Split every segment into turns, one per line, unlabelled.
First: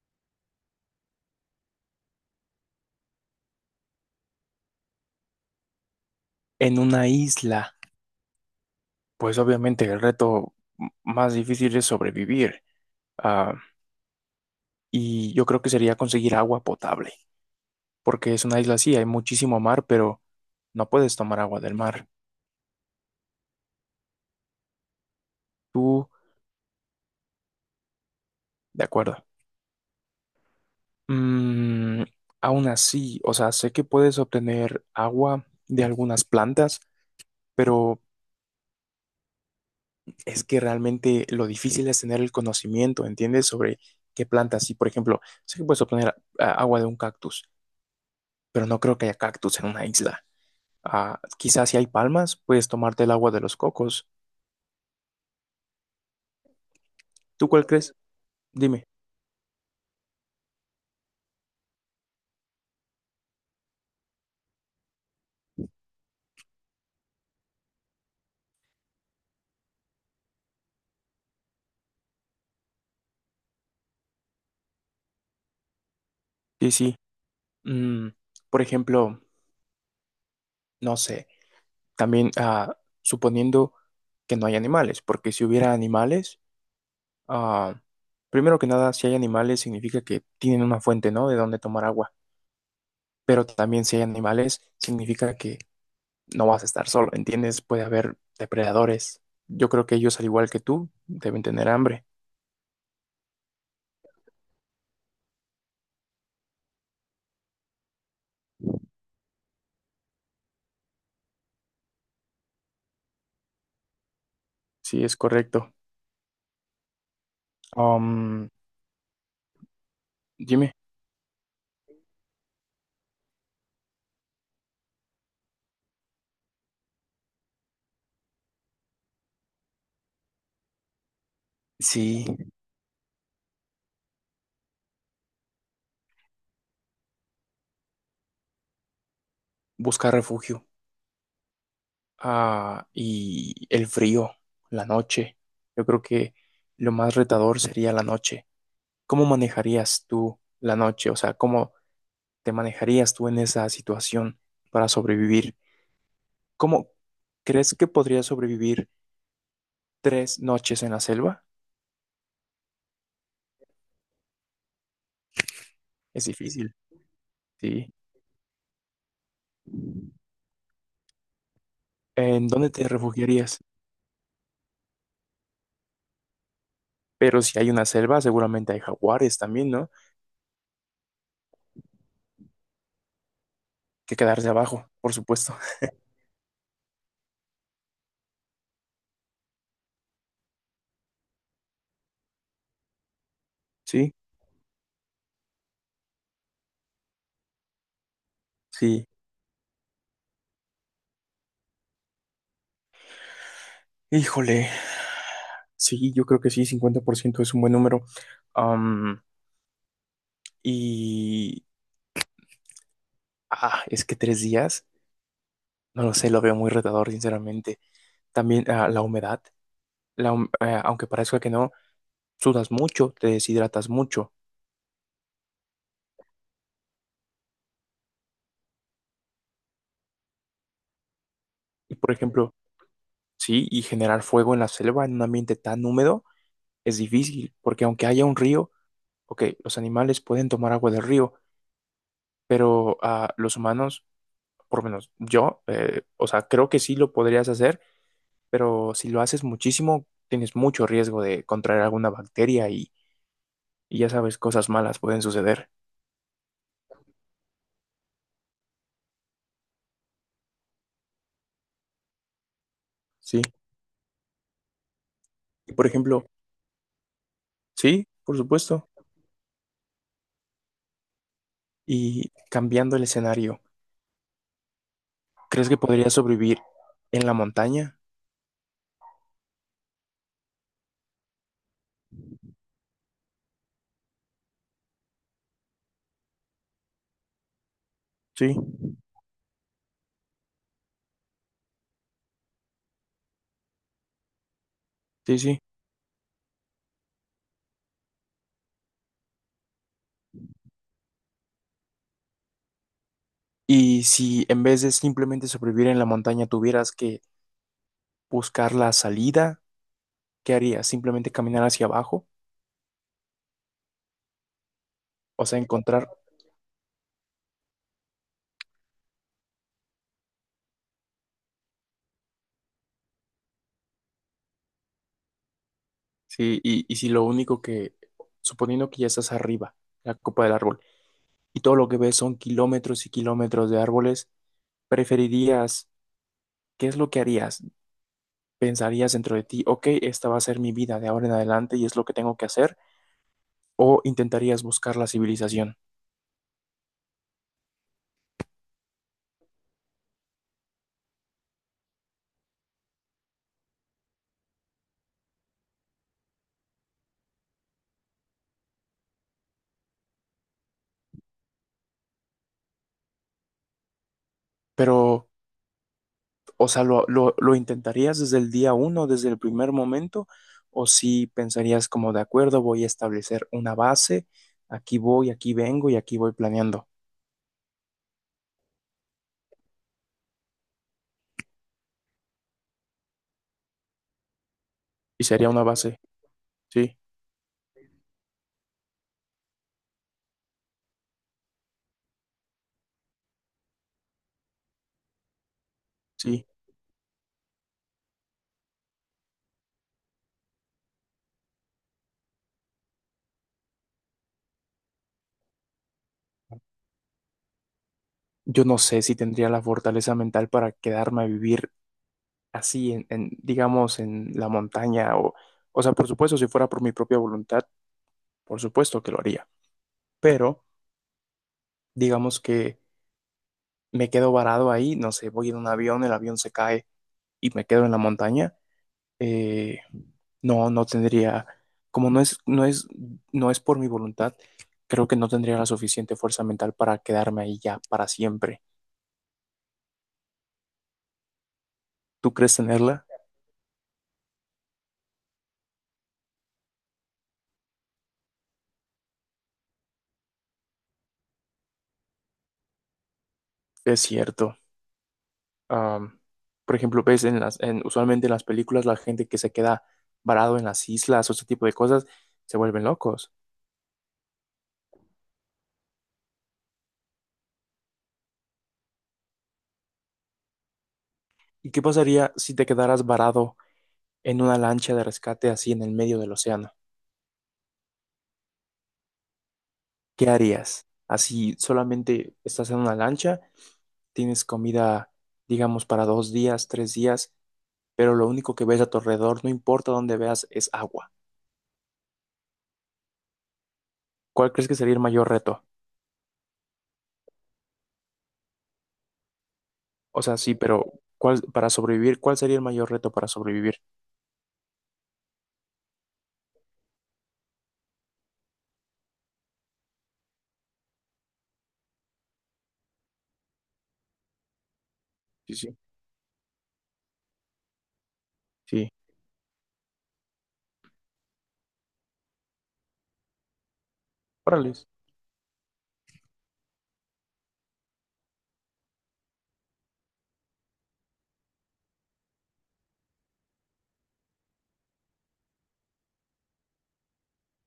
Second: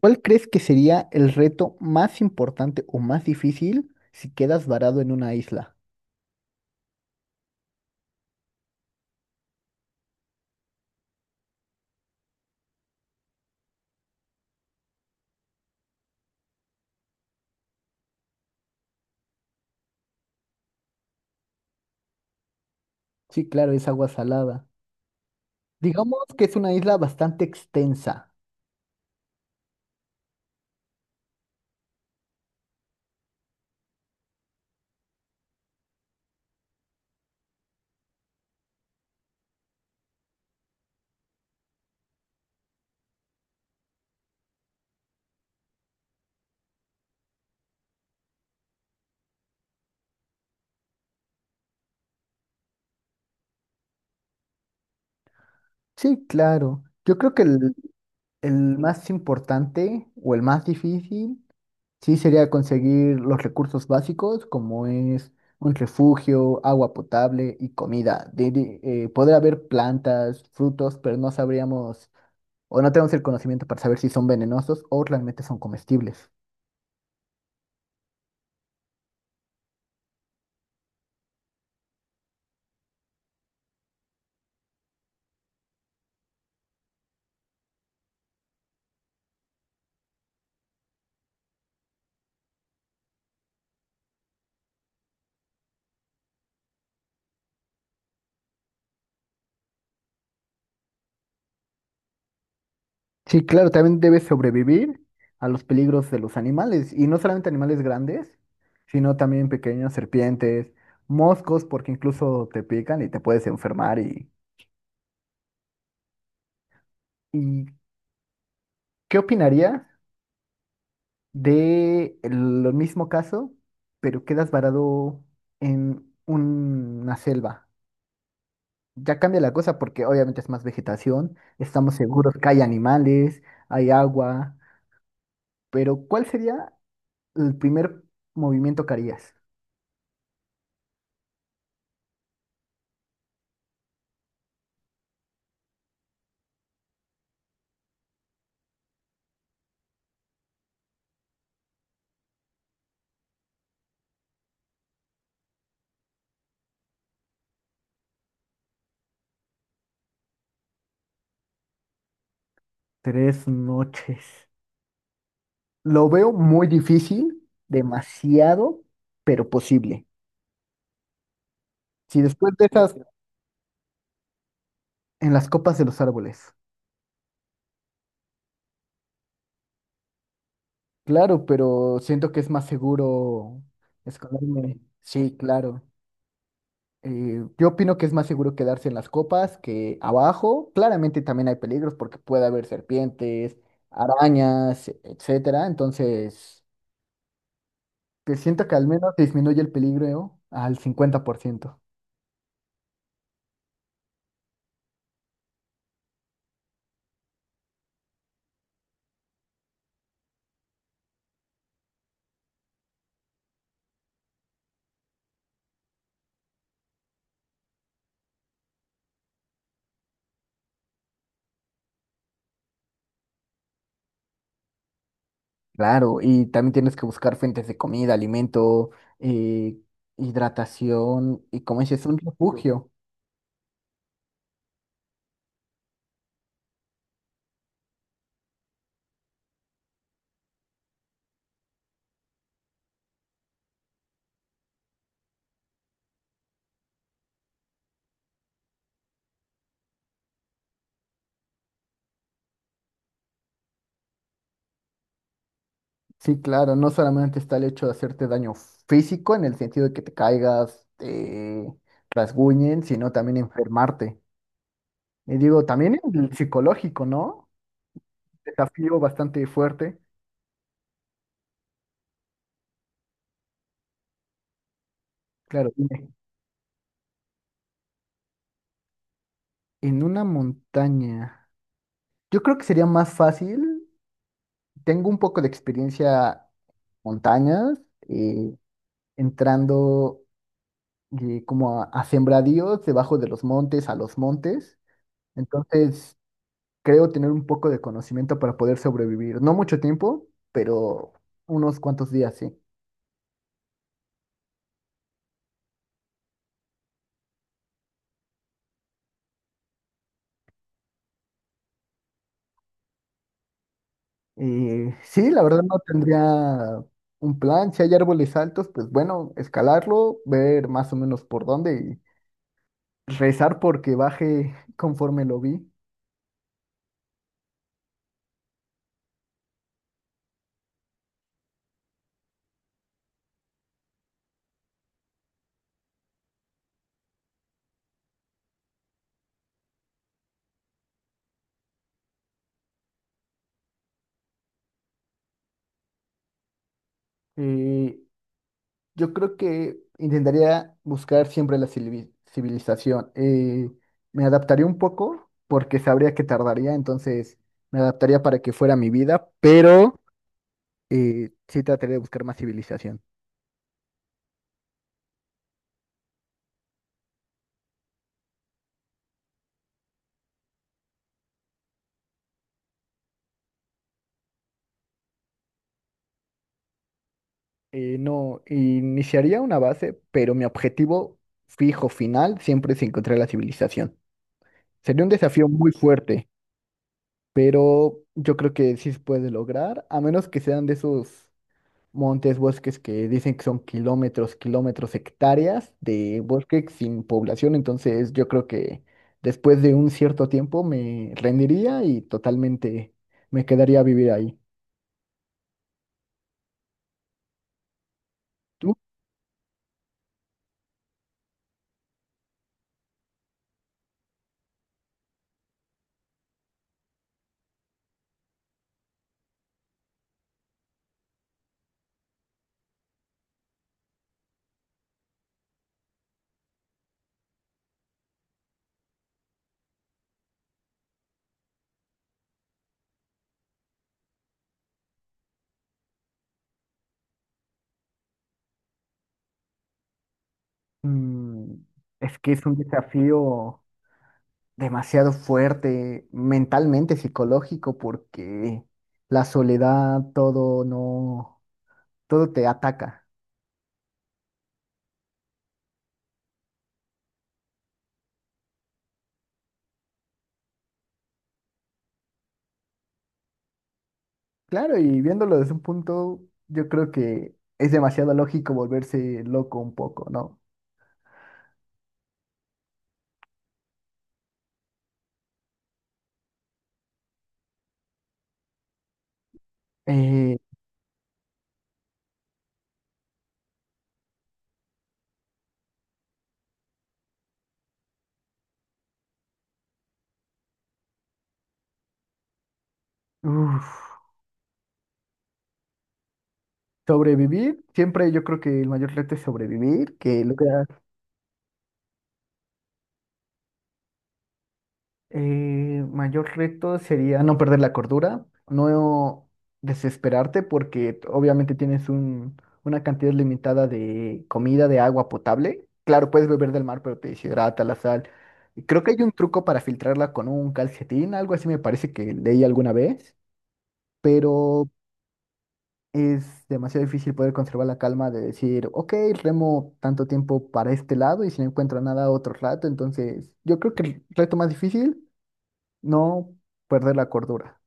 ¿Cuál crees que sería el reto más importante o más difícil si quedas varado en una isla?
En una isla, pues obviamente el reto más difícil es sobrevivir. Ah, y yo creo que sería conseguir agua potable, porque es una isla así, hay muchísimo mar, pero no puedes tomar agua del mar.
Sí, claro, es agua salada.
Tú,
Digamos que es una isla bastante extensa.
de acuerdo. Mm, Aún así, o sea, sé que puedes obtener agua de algunas plantas, pero es que realmente lo difícil es tener el conocimiento, ¿entiendes? Sobre qué plantas. Y, por ejemplo, sé que puedes obtener agua de un cactus, pero no creo que haya cactus en una isla. Ah, quizás si hay palmas, puedes tomarte el agua de los cocos.
Sí, claro. Yo creo que
¿Tú cuál
el,
crees?
el
Dime.
más importante o el más difícil sí sería conseguir los recursos básicos como es un refugio, agua potable y comida. Poder haber plantas, frutos, pero no sabríamos o no tenemos el conocimiento para saber si son venenosos o realmente son comestibles.
Sí, sí. Mm, por ejemplo, no sé, también suponiendo que no hay animales, porque si hubiera animales, ah, primero que nada, si hay animales significa que tienen una fuente, ¿no? De donde tomar agua, pero también si hay animales significa que no vas a estar solo, ¿entiendes? Puede haber depredadores. Yo creo que ellos, al igual que tú, deben tener hambre.
Sí, claro, también debe sobrevivir a los peligros de los animales, y no solamente animales grandes, sino también pequeñas serpientes, moscos, porque incluso te pican y te puedes enfermar. ¿Y,
Sí, es correcto.
y
Um,
qué opinarías
Dime.
de el mismo caso, pero quedas varado en una selva? Ya cambia la cosa porque obviamente es más vegetación, estamos
Sí.
seguros que hay animales, hay agua, pero ¿cuál sería el primer movimiento que harías?
Buscar refugio. Ah, y el frío, la noche. Yo creo que lo más retador sería la noche. ¿Cómo manejarías tú la noche? O sea, ¿cómo te manejarías tú en esa situación para sobrevivir? ¿Cómo crees que podrías sobrevivir 3 noches en la selva?
3 noches. Lo
Es
veo muy
difícil,
difícil,
sí.
demasiado, pero posible. Si
¿En
después de
dónde te
esas,
refugiarías?
en las copas de los árboles.
Pero si hay una selva, seguramente hay jaguares también, ¿no?
Claro, pero siento que es más seguro
Que quedarse
esconderme.
abajo, por
Sí,
supuesto.
claro. Yo opino que es más seguro quedarse en las copas que abajo. Claramente también hay peligros porque puede haber serpientes,
Sí,
arañas, etcétera. Entonces, que siento que al
sí.
menos disminuye el peligro al 50%.
Híjole, sí, yo creo que sí. Cincuenta por ciento es un buen número. Am, y es que 3 días, no lo sé, lo veo muy retador, sinceramente. También la humedad, aunque parezca que no, sudas mucho, te deshidratas mucho.
Claro, y también tienes que buscar fuentes de comida, alimento, eh, hidratación y como
Y
dices,
por
un
ejemplo,
refugio.
sí, y generar fuego en la selva en un ambiente tan húmedo es difícil, porque aunque haya un río, ok, los animales pueden tomar agua del río, pero los humanos, por lo menos yo, o sea, creo que sí lo podrías hacer pero si lo haces muchísimo, tienes mucho riesgo de contraer alguna bacteria y ya sabes, cosas malas pueden suceder,
Sí, claro, no solamente está el hecho de hacerte daño físico en el sentido de que te caigas, te rasguñen, sino también
¿sí?
enfermarte. Y digo,
Y por
también
ejemplo,
el psicológico, ¿no?
sí, por supuesto.
Desafío bastante fuerte.
Y cambiando el escenario, ¿crees
Claro,
que
dime,
podrías sobrevivir en la montaña?
en una montaña. Yo creo que sería más fácil. Tengo un poco de experiencia en montañas, eh,
Sí,
entrando y como a sembradíos debajo de los montes, a los montes.
sí, sí.
Entonces, creo tener un poco de conocimiento para poder sobrevivir. No mucho tiempo, pero unos cuantos días, sí.
Y si en vez de simplemente sobrevivir en la montaña tuvieras que buscar la salida, ¿qué harías? ¿Simplemente caminar hacia abajo?
Y sí, la
O sea,
verdad no
encontrar,
tendría un plan. Si hay árboles altos, pues bueno, escalarlo, ver más o menos por dónde y rezar porque baje conforme lo vi.
sí, y si lo único que, suponiendo que ya estás arriba, la copa del árbol, y todo lo que ves son kilómetros y kilómetros de árboles, preferirías, ¿qué es lo que harías? ¿Pensarías dentro de ti, ok, esta va a ser mi vida de ahora en adelante y es lo que tengo que hacer? ¿O intentarías buscar la civilización?
Eh, Yo creo que intentaría buscar siempre la civilización. Me adaptaría un poco porque sabría que tardaría, entonces me adaptaría para que fuera mi vida, pero sí trataría de buscar más civilización.
Pero, o sea, ¿lo intentarías desde el día uno, desde el primer momento? ¿O si pensarías como, de acuerdo, voy a establecer una base, aquí voy, aquí vengo y aquí voy planeando?
No, iniciaría una base, pero mi objetivo fijo final siempre es encontrar la civilización. Sería un
Y
desafío
sería una
muy
base,
fuerte,
sí,
pero yo creo que sí se puede lograr, a menos que sean de esos montes, bosques que dicen que son kilómetros, kilómetros, hectáreas de
sí.
bosque sin población. Entonces yo creo que después de un cierto tiempo me rendiría y totalmente me quedaría a vivir ahí.
Yo
¿Tú?
no sé si tendría la fortaleza mental para quedarme a vivir así en, digamos, en la montaña o sea, por supuesto, si fuera por mi propia voluntad, por supuesto que lo haría, pero digamos que me quedo varado ahí, no sé, voy en un avión, el avión se cae y me quedo en la montaña, eh, no, no tendría, como no es por mi voluntad, creo que no tendría la suficiente fuerza mental para quedarme ahí ya para siempre.
Mm, es
¿Tú
que es
crees
un
tenerla?
desafío demasiado fuerte mentalmente, psicológico, porque la soledad, todo no, todo te ataca.
Es cierto. Am, por ejemplo, ves en las, usualmente en las películas la gente que se queda varado en las islas o ese tipo de cosas se vuelven locos.
Claro, y viéndolo desde un punto, yo creo que es demasiado lógico volverse loco un poco, ¿no?
¿Y qué pasaría si te quedaras varado en una lancha de rescate así en el medio del océano? ¿Qué
Eh,
harías? Así solamente estás en una lancha, tienes comida, digamos, para 2 días, 3 días, pero lo único que ves a tu alrededor, no importa dónde veas, es agua.
Uf,
¿Cuál crees que sería el mayor reto?
sobrevivir, siempre yo creo que el mayor reto es sobrevivir,
O
que lo
sea,
que
sí, pero ¿cuál, para sobrevivir, cuál sería el mayor reto para sobrevivir?
mayor reto sería no perder la cordura, no desesperarte porque obviamente tienes un, una cantidad limitada de comida, de agua
Sí,
potable.
sí.
Claro, puedes beber del mar, pero te deshidrata la sal. Y creo
Sí.
que hay un truco para filtrarla con un calcetín, algo así me parece que leí alguna vez. Pero
Órales.
es demasiado difícil poder conservar la calma de decir, ok, remo tanto tiempo para este lado y si no encuentro nada otro rato, entonces yo creo que el reto más difícil, no perder la cordura.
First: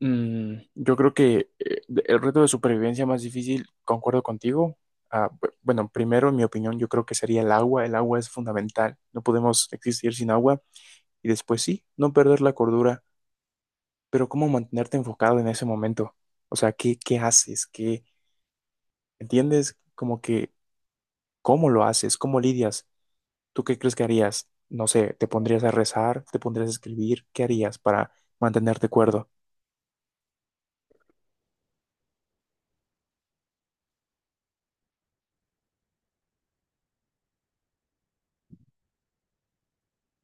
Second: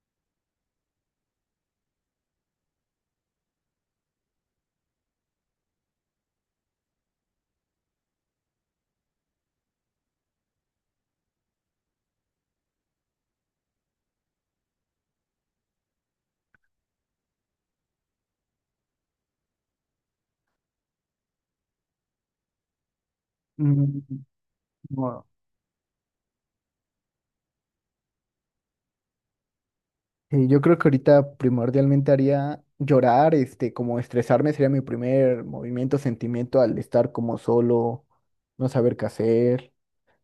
Yo creo que el reto de supervivencia más difícil, concuerdo contigo. Ah, bueno, primero, en mi opinión, yo creo que sería el agua. El agua es fundamental. No podemos existir sin agua. Y después sí, no perder la cordura. Pero ¿cómo mantenerte enfocado en ese momento? O sea, ¿qué haces? ¿Qué entiendes? Como que, ¿cómo lo haces? ¿Cómo lidias? ¿Tú qué crees
Mm,
que harías? No sé,
no.
¿te pondrías a rezar? ¿Te pondrías a escribir? ¿Qué harías para mantenerte cuerdo?
Yo creo que ahorita primordialmente haría llorar, este, como estresarme sería mi primer movimiento, sentimiento al estar como solo, no saber qué hacer.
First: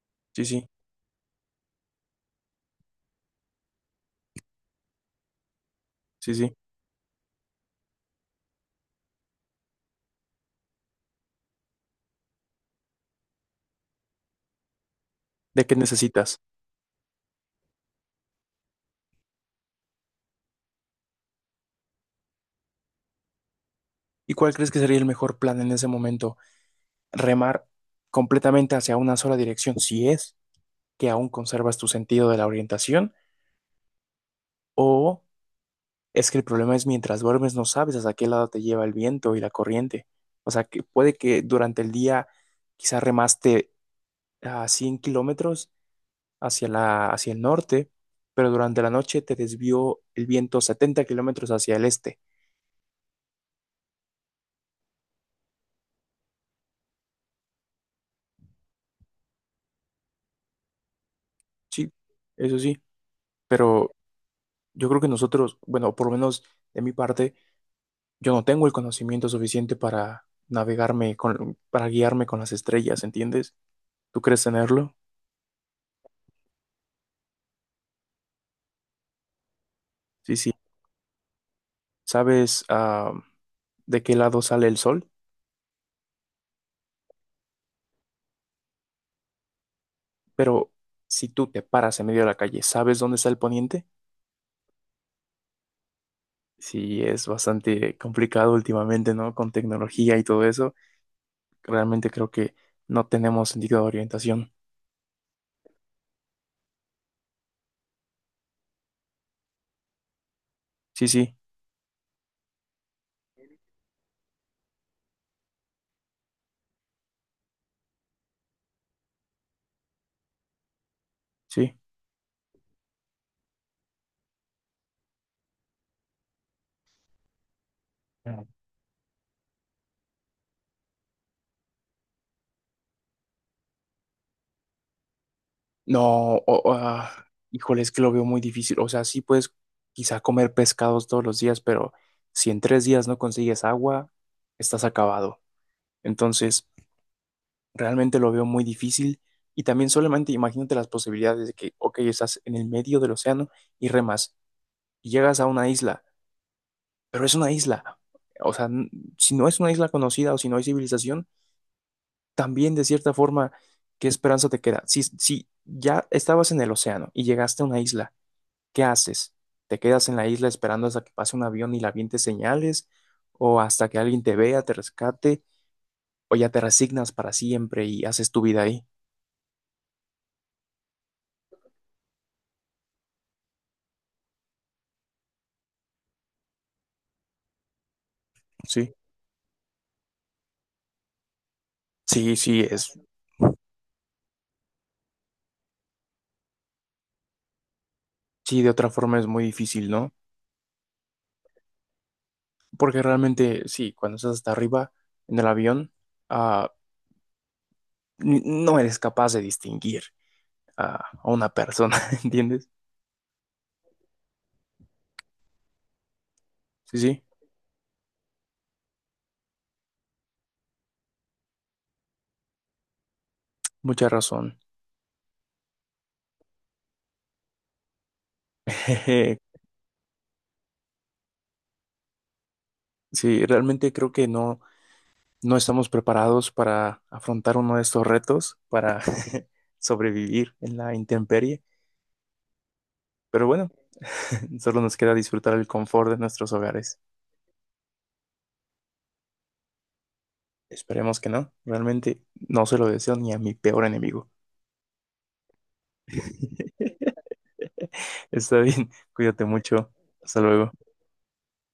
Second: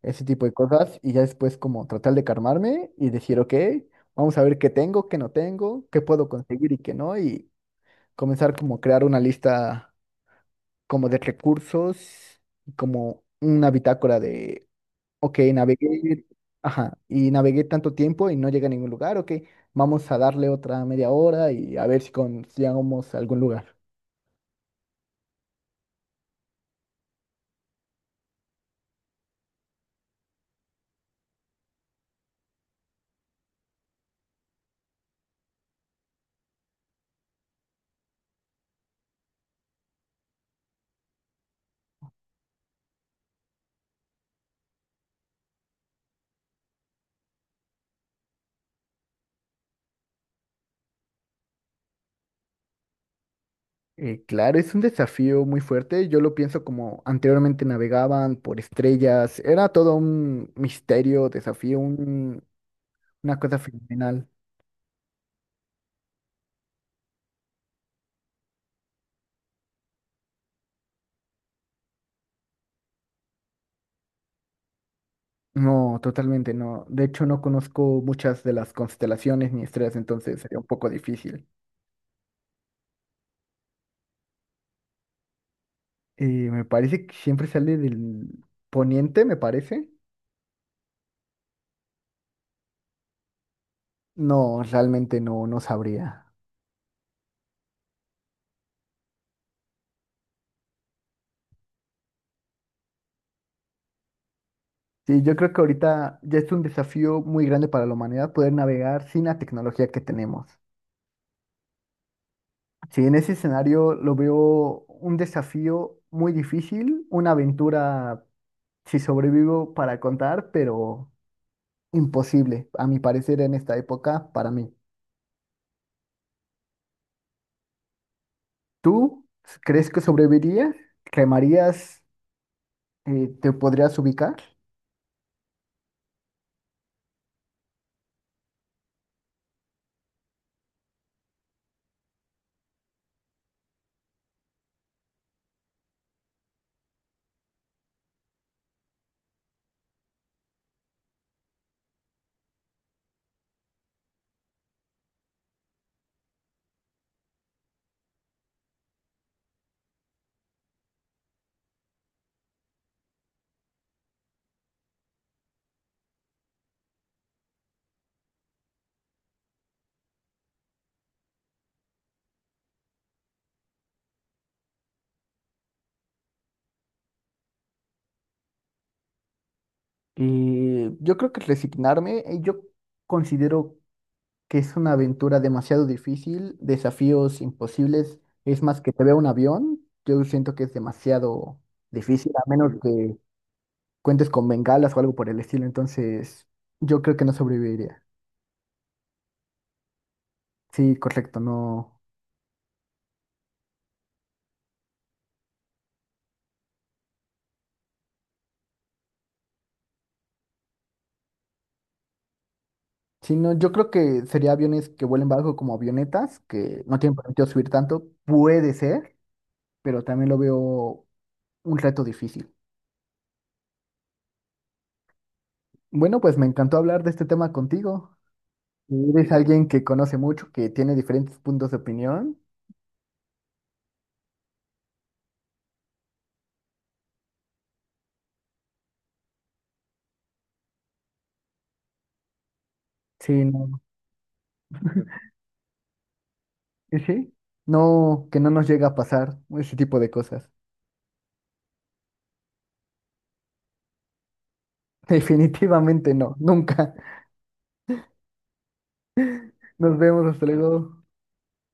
Ese
Sí,
tipo de
sí,
cosas y ya después como tratar de calmarme y decir, ok, vamos a ver qué tengo, qué no tengo, qué puedo
sí, sí.
conseguir y qué no, y comenzar como a crear una lista como de recursos, y como una bitácora de, ok,
¿De qué
navegué,
necesitas?
ajá, y navegué tanto tiempo y no llegué a ningún lugar, ok, vamos a darle otra media hora y a ver si llegamos a algún lugar.
¿Y cuál crees que sería el mejor plan en ese momento? ¿Remar completamente hacia una sola dirección, si es que aún conservas tu sentido de la orientación? ¿O es que el problema es mientras duermes no sabes hacia qué lado te lleva el viento y la corriente? O sea, que puede que durante el día quizás remaste a 100 km hacia el norte, pero durante la noche te desvió el viento 70 km hacia el este.
Claro, es un desafío muy fuerte. Yo lo pienso como anteriormente navegaban por estrellas. Era todo un misterio, desafío,
Sí, eso sí,
una cosa
pero
fenomenal.
yo creo que nosotros, bueno, por lo menos de mi parte, yo no tengo el conocimiento suficiente para guiarme con las estrellas, ¿entiendes? ¿Tú crees tenerlo?
No, totalmente no. De hecho, no conozco muchas de las constelaciones ni estrellas,
Sí,
entonces
sí.
sería un poco difícil.
¿Sabes, de qué lado sale el sol?
Me parece que siempre sale del poniente, me parece.
Pero si tú te paras en medio de la calle, ¿sabes dónde está el poniente?
No, realmente no, no sabría.
Sí, es bastante complicado últimamente, ¿no? Con tecnología y todo eso. Realmente creo que no tenemos sentido de orientación.
Sí, yo creo que ahorita ya es un desafío muy grande para la humanidad poder navegar sin la tecnología que tenemos.
Sí, sí,
Sí, en ese escenario lo veo un desafío muy difícil, una aventura, si sobrevivo, para contar, pero
sí.
imposible, a mi parecer, en esta época para mí. ¿Tú crees que sobrevivirías? ¿Remarías? ¿Te podrías ubicar?
No, híjole, es que lo veo muy difícil. O sea, sí puedes quizá comer pescados todos los días, pero si en 3 días no consigues agua, estás acabado. Entonces, realmente lo veo muy difícil. Y también solamente imagínate las posibilidades de que, ok, estás en el medio del océano y remas y llegas a una isla, pero es una isla. O sea, si no es una isla conocida o si no hay civilización, también de cierta forma, ¿qué esperanza te queda? Si ya estabas en el océano y llegaste a una isla, ¿qué haces? ¿Te quedas en la isla esperando hasta que pase un avión y la aviente señales? ¿O hasta que alguien te vea, te rescate? ¿O ya te resignas para siempre y haces tu vida ahí?
Y yo creo que resignarme, yo considero que es una aventura demasiado difícil, desafíos imposibles. Es más que
Sí,
te vea un avión, yo siento que es demasiado difícil,
sí,
a
sí,
menos
es,
que cuentes con bengalas o algo por el estilo, entonces yo creo que no sobreviviría.
sí, de otra forma es muy difícil, ¿no?
Sí, correcto, no.
Porque realmente, sí, cuando estás hasta arriba en el avión, ah, no eres capaz de distinguir a a una persona, ¿entiendes?
Sí, no, yo creo que sería aviones que vuelen bajo como avionetas, que no
Sí,
tienen
sí,
permitido subir tanto, puede ser, pero también lo veo un reto difícil.
mucha razón.
Bueno, pues me encantó hablar de este tema contigo. Eres alguien que conoce mucho, que tiene diferentes puntos de opinión.
Sí, realmente creo que no. No estamos preparados para afrontar uno de estos retos, para sobrevivir en la intemperie,
Sí,
pero bueno,
no.
solo nos queda disfrutar el confort de nuestros hogares.
Y sí. No, que no nos llega a pasar ese tipo de cosas.
Esperemos que no, realmente no se lo deseo ni a mi peor enemigo.
Definitivamente no, nunca.
Está bien, cuídate mucho,
Nos vemos,
hasta
hasta
luego.
luego.